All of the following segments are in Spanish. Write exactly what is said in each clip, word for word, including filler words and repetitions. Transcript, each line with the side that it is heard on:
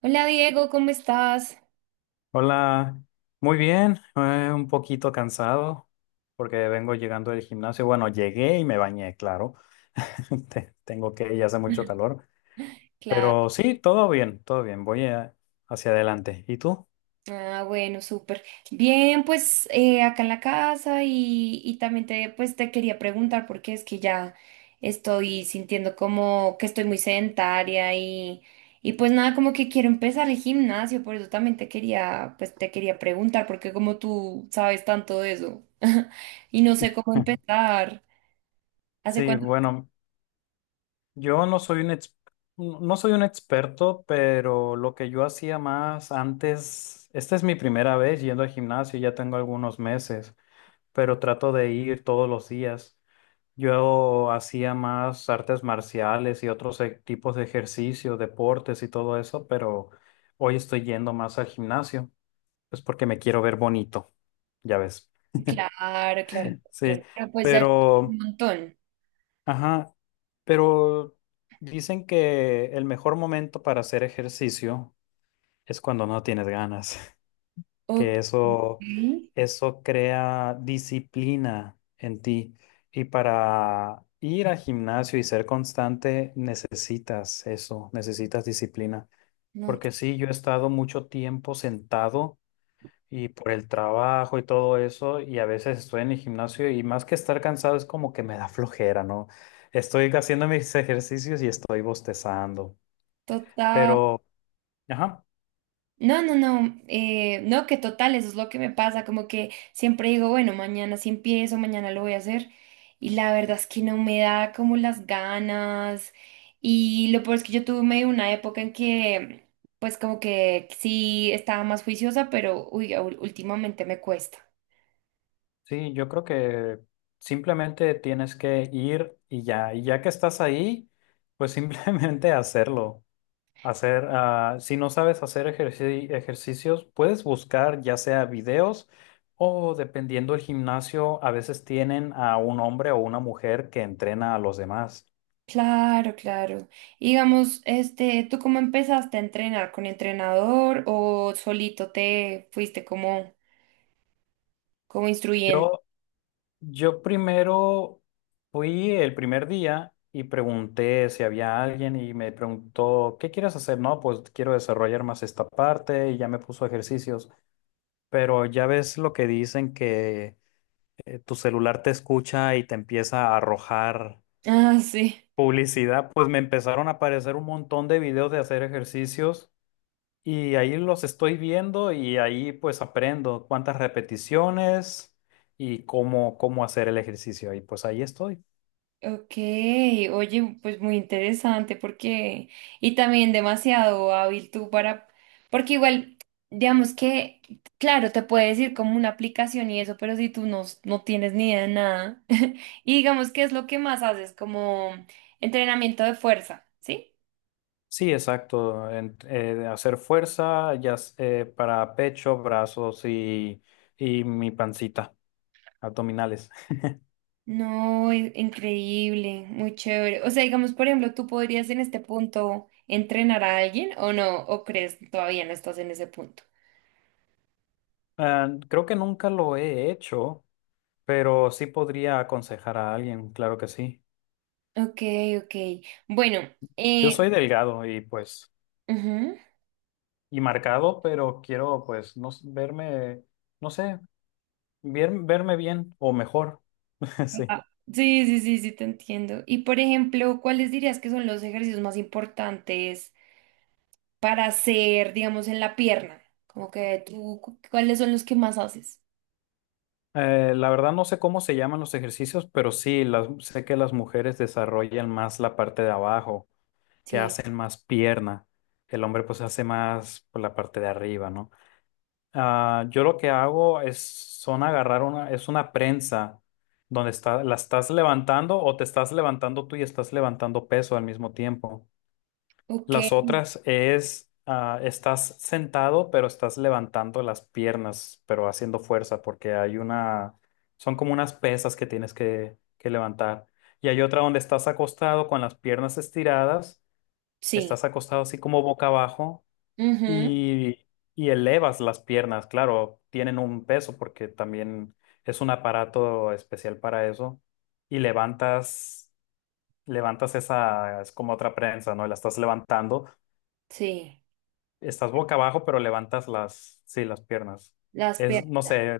right: Hola Diego, ¿cómo estás?
left: Hola, muy bien, eh, un poquito cansado porque vengo llegando del gimnasio. Bueno, llegué y me bañé, claro. Te- Tengo que ir, hace mucho calor,
right: Claro,
left: pero sí, todo bien, todo bien. Voy eh, hacia adelante. ¿Y tú?
right: ah, bueno, súper. Bien, pues eh, acá en la casa y, y también te, pues, te quería preguntar porque es que ya estoy sintiendo como que estoy muy sedentaria y, y pues nada, como que quiero empezar el gimnasio, por eso también te quería, pues te quería preguntar porque como tú sabes tanto de eso y no sé cómo empezar. ¿Hace
left: Sí,
right: cuánto?
left: bueno, yo no soy un ex- no no soy un experto, pero lo que yo hacía más antes, esta es mi primera vez yendo al gimnasio, ya tengo algunos meses, pero trato de ir todos los días. Yo hacía más artes marciales y otros e- tipos de ejercicio deportes y todo eso, pero hoy estoy yendo más al gimnasio, pues porque me quiero ver bonito, ya ves.
right: Claro, claro, claro,
left: Sí,
right: claro, pues ya llevo un
left: pero,
right: montón.
left: ajá, pero dicen que el mejor momento para hacer ejercicio es cuando no tienes ganas.
right: Ok,
left: Que eso, eso crea disciplina en ti. Y para ir al gimnasio y ser constante, necesitas eso, necesitas disciplina.
right: no.
left: Porque sí, yo he estado mucho tiempo sentado y por el trabajo y todo eso, y a veces estoy en el gimnasio y más que estar cansado es como que me da flojera, ¿no? Estoy haciendo mis ejercicios y estoy bostezando.
right: Total.
left: Pero, ajá.
right: No, no, no, eh, no, que total, eso es lo que me pasa. Como que siempre digo, bueno, mañana sí empiezo, mañana lo voy a hacer. Y la verdad es que no me da como las ganas. Y lo peor es que yo tuve medio una época en que, pues como que sí estaba más juiciosa, pero uy, ul- últimamente me cuesta.
left: Sí, yo creo que simplemente tienes que ir y ya, y ya que estás ahí, pues simplemente hacerlo. Hacer, ah, si no sabes hacer ejerci- ejercicios, puedes buscar ya sea videos o dependiendo del gimnasio, a veces tienen a un hombre o una mujer que entrena a los demás.
right: Claro, claro. Y digamos, este, ¿tú cómo empezaste a entrenar? ¿Con entrenador o solito te fuiste como, como instruyendo?
left: Yo primero fui el primer día y pregunté si había alguien y me preguntó, ¿qué quieres hacer? No, pues quiero desarrollar más esta parte y ya me puso ejercicios. Pero ya ves lo que dicen que eh, tu celular te escucha y te empieza a arrojar
right: Ah, sí.
left: publicidad. Pues me empezaron a aparecer un montón de videos de hacer ejercicios y ahí los estoy viendo y ahí pues aprendo cuántas repeticiones y cómo, cómo hacer el ejercicio. Y pues ahí estoy.
right: Ok, oye, pues muy interesante porque, y también demasiado hábil tú para, porque igual, digamos que, claro, te puede decir como una aplicación y eso, pero si tú no, no tienes ni idea de nada, y digamos que es lo que más haces, como entrenamiento de fuerza, ¿sí?
left: Sí, exacto. En- eh, hacer fuerza ya s- eh, para pecho, brazos y, y mi pancita, abdominales.
right: No, i- increíble, muy chévere. O sea, digamos, por ejemplo, ¿tú podrías en este punto entrenar a alguien o no? ¿O crees todavía no estás en ese punto?
left: Ah, creo que nunca lo he hecho, pero sí podría aconsejar a alguien, claro que sí.
right: Ok, ok. Bueno,
left: Yo
right: eh,
left: soy delgado y pues,
right: ujú.
left: y marcado, pero quiero pues no, s- verme, no sé, bien- verme bien o mejor. Sí.
right: Ah, sí, sí, sí, sí, te entiendo. Y por ejemplo, ¿cuáles dirías que son los ejercicios más importantes para hacer, digamos, en la pierna? Como que tú, cu- ¿cuáles son los que más haces?
left: Eh, la verdad no sé cómo se llaman los ejercicios, pero sí, las, sé que las mujeres desarrollan más la parte de abajo. Que
right: Sí,
left: hacen más pierna. El hombre pues hace más por la parte de arriba, ¿no? Ah, yo lo que hago es son agarrar una, es una prensa donde está, la estás levantando o te estás levantando tú y estás levantando peso al mismo tiempo.
right: ok,
left: Las otras es, ah, estás sentado pero estás levantando las piernas, pero haciendo fuerza porque hay una, son como unas pesas que tienes que, que levantar. Y hay otra donde estás acostado con las piernas estiradas.
right: sí,
left: Estás acostado así como boca abajo
right: ujú,
left: y, y elevas las piernas. Claro, tienen un peso porque también es un aparato especial para eso. Y levantas, levantas esa, es como otra prensa, ¿no? La estás levantando.
right: sí,
left: Estás boca abajo, pero levantas las, sí, las piernas.
right: las
left: Es, no
right: piernas.
left: sé,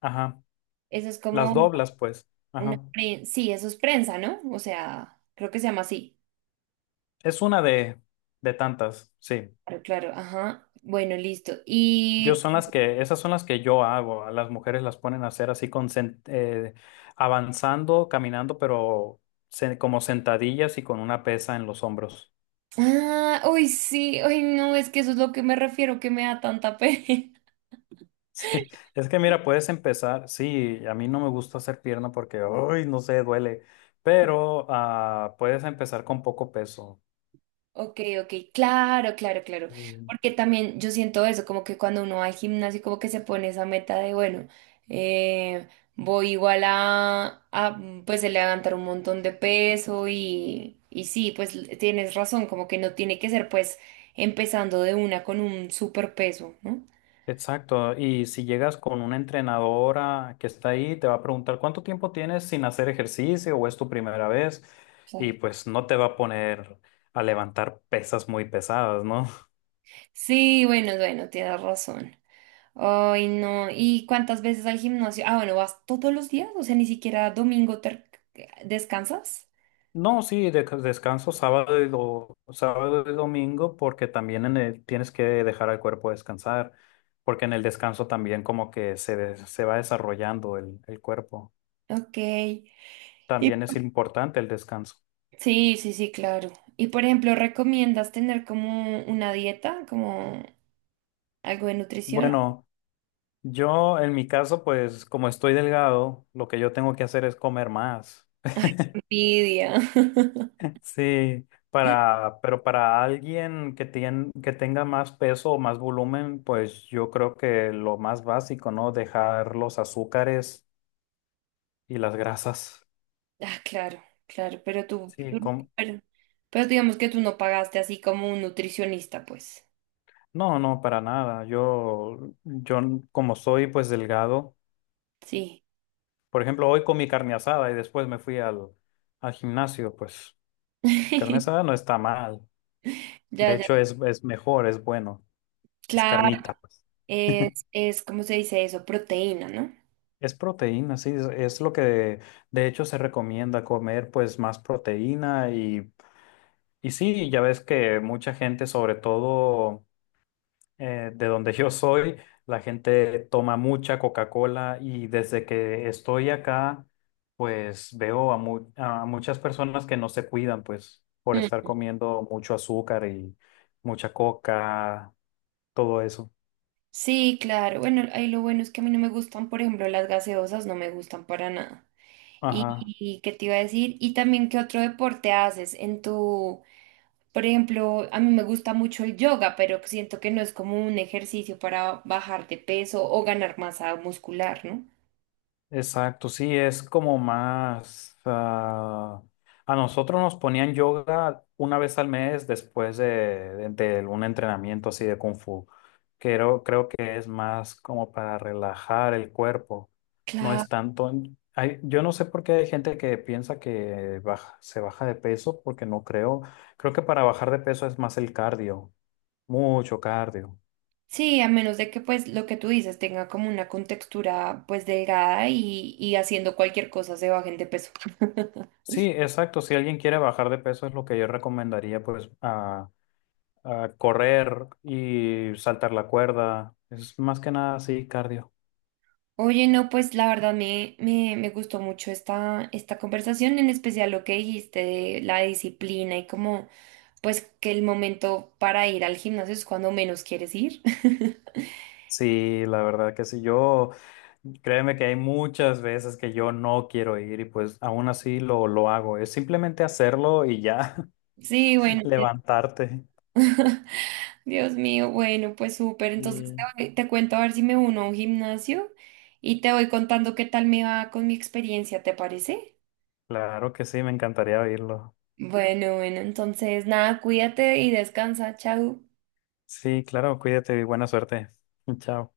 left: ajá.
right: Eso es
left: Las
right: como
left: doblas, pues.
right: una
left: Ajá.
right: prensa, sí, eso es prensa, ¿no? O sea, creo que se llama así.
left: Es una de, de tantas, sí.
right: Claro, claro, ajá. Bueno, listo.
left: Yo
right: Y
left: son las que, esas son las que yo hago. A las mujeres las ponen a hacer así con sen- eh, avanzando, caminando, pero se- como sentadillas y con una pesa en los hombros.
right: ah, uy, sí, uy, no, es que eso es lo que me refiero, que me da tanta pena.
left: Sí. Es que mira, puedes empezar. Sí, a mí no me gusta hacer pierna porque, uy, no sé, duele. Pero ah, puedes empezar con poco peso.
right: Ok, ok, claro, claro, claro. Porque también yo siento eso, como que cuando uno va al gimnasio, como que se pone esa meta de, bueno, eh, voy igual a, a, pues, levantar un montón de peso y, y sí, pues tienes razón, como que no tiene que ser, pues, empezando de una con un super peso, ¿no?
left: Exacto, y si llegas con una entrenadora que está ahí, te va a preguntar cuánto tiempo tienes sin hacer ejercicio o es tu primera vez y
right: Claro.
left: pues no te va a poner a levantar pesas muy pesadas, ¿no?
right: Sí, bueno, bueno, tienes razón. Ay, no. ¿Y cuántas veces al gimnasio? Ah, bueno, ¿vas todos los días? O sea, ni siquiera domingo ter- descansas.
left: No, sí, de- descanso sábado y, do- sábado y domingo porque también en el- tienes que dejar al cuerpo descansar, porque en el descanso también como que se, des- se va desarrollando el, el cuerpo.
right: Ok. Y
left: También es
right: por-
left: importante el descanso.
right: Sí, sí, sí, claro. Y por ejemplo, ¿recomiendas tener como una dieta, como algo de nutrición?
left: Bueno. Yo, en mi caso, pues como estoy delgado, lo que yo tengo que hacer es comer más.
right: Envidia.
left: Sí, para, pero para alguien que tiene, que tenga más peso o más volumen, pues yo creo que lo más básico, ¿no? Dejar los azúcares y las grasas.
right: Ah, claro, claro, pero tú,
left: Sí,
right: tú-
left: com-
right: pero, pero digamos que tú no pagaste así como un nutricionista, pues.
left: no, no, para nada. Yo, yo como soy pues delgado,
right: Sí.
left: por ejemplo, hoy comí carne asada y después me fui al, al gimnasio, pues carne asada no está mal.
right: Ya,
left: De
right: ya.
left: hecho, es, es mejor, es bueno. Es
right: Claro.
left: carnita, pues.
right: Es, es, ¿cómo se dice eso? Proteína, ¿no?
left: Es proteína, sí, es, es lo que de hecho se recomienda comer, pues más proteína y, y sí, ya ves que mucha gente, sobre todo eh, de donde yo soy, la gente toma mucha Coca-Cola y desde que estoy acá, pues veo a, mu- a muchas personas que no se cuidan, pues por estar
right: Mm.
left: comiendo mucho azúcar y mucha coca, todo eso.
right: Sí, claro. Bueno, ahí lo bueno es que a mí no me gustan, por ejemplo, las gaseosas no me gustan para nada. ¿Y,
left: Ajá.
right: y qué te iba a decir? Y también, ¿qué otro deporte haces en tu, por ejemplo, a mí me gusta mucho el yoga, pero siento que no es como un ejercicio para bajar de peso o ganar masa muscular, ¿no?
left: Exacto, sí, es como más... ah, a nosotros nos ponían yoga una vez al mes después de, de- de un entrenamiento así de Kung Fu. Creo, creo que es más como para relajar el cuerpo. No
right: Claro.
left: es tanto... hay- yo no sé por qué hay gente que piensa que baja- se baja de peso, porque no creo. Creo que para bajar de peso es más el cardio, mucho cardio.
right: Sí, a menos de que pues lo que tú dices tenga como una contextura pues delgada y, y haciendo cualquier cosa se bajen de peso.
left: Sí, exacto. Si alguien quiere bajar de peso es lo que yo recomendaría, pues a correr y saltar la cuerda. Es más que nada así, cardio.
right: Oye, no, pues la verdad me, me, me gustó mucho esta, esta conversación, en especial lo que dijiste de la disciplina y como, pues que el momento para ir al gimnasio es cuando menos quieres ir.
left: Sí, la verdad que sí. Yo, créeme que hay muchas veces que yo no quiero ir y pues aún así lo, lo hago. Es simplemente hacerlo y ya
right: Sí, bueno,
left: levantarte.
right: Dios mío, bueno, pues súper. Entonces
left: Y
right: te, voy- te cuento a ver si me uno a un gimnasio y te voy contando qué tal me va con mi experiencia, ¿te parece?
left: claro que sí, me encantaría oírlo.
right: Bueno, bueno, entonces nada, cuídate y descansa, chao.
left: Sí, claro, cuídate y buena suerte. Chao.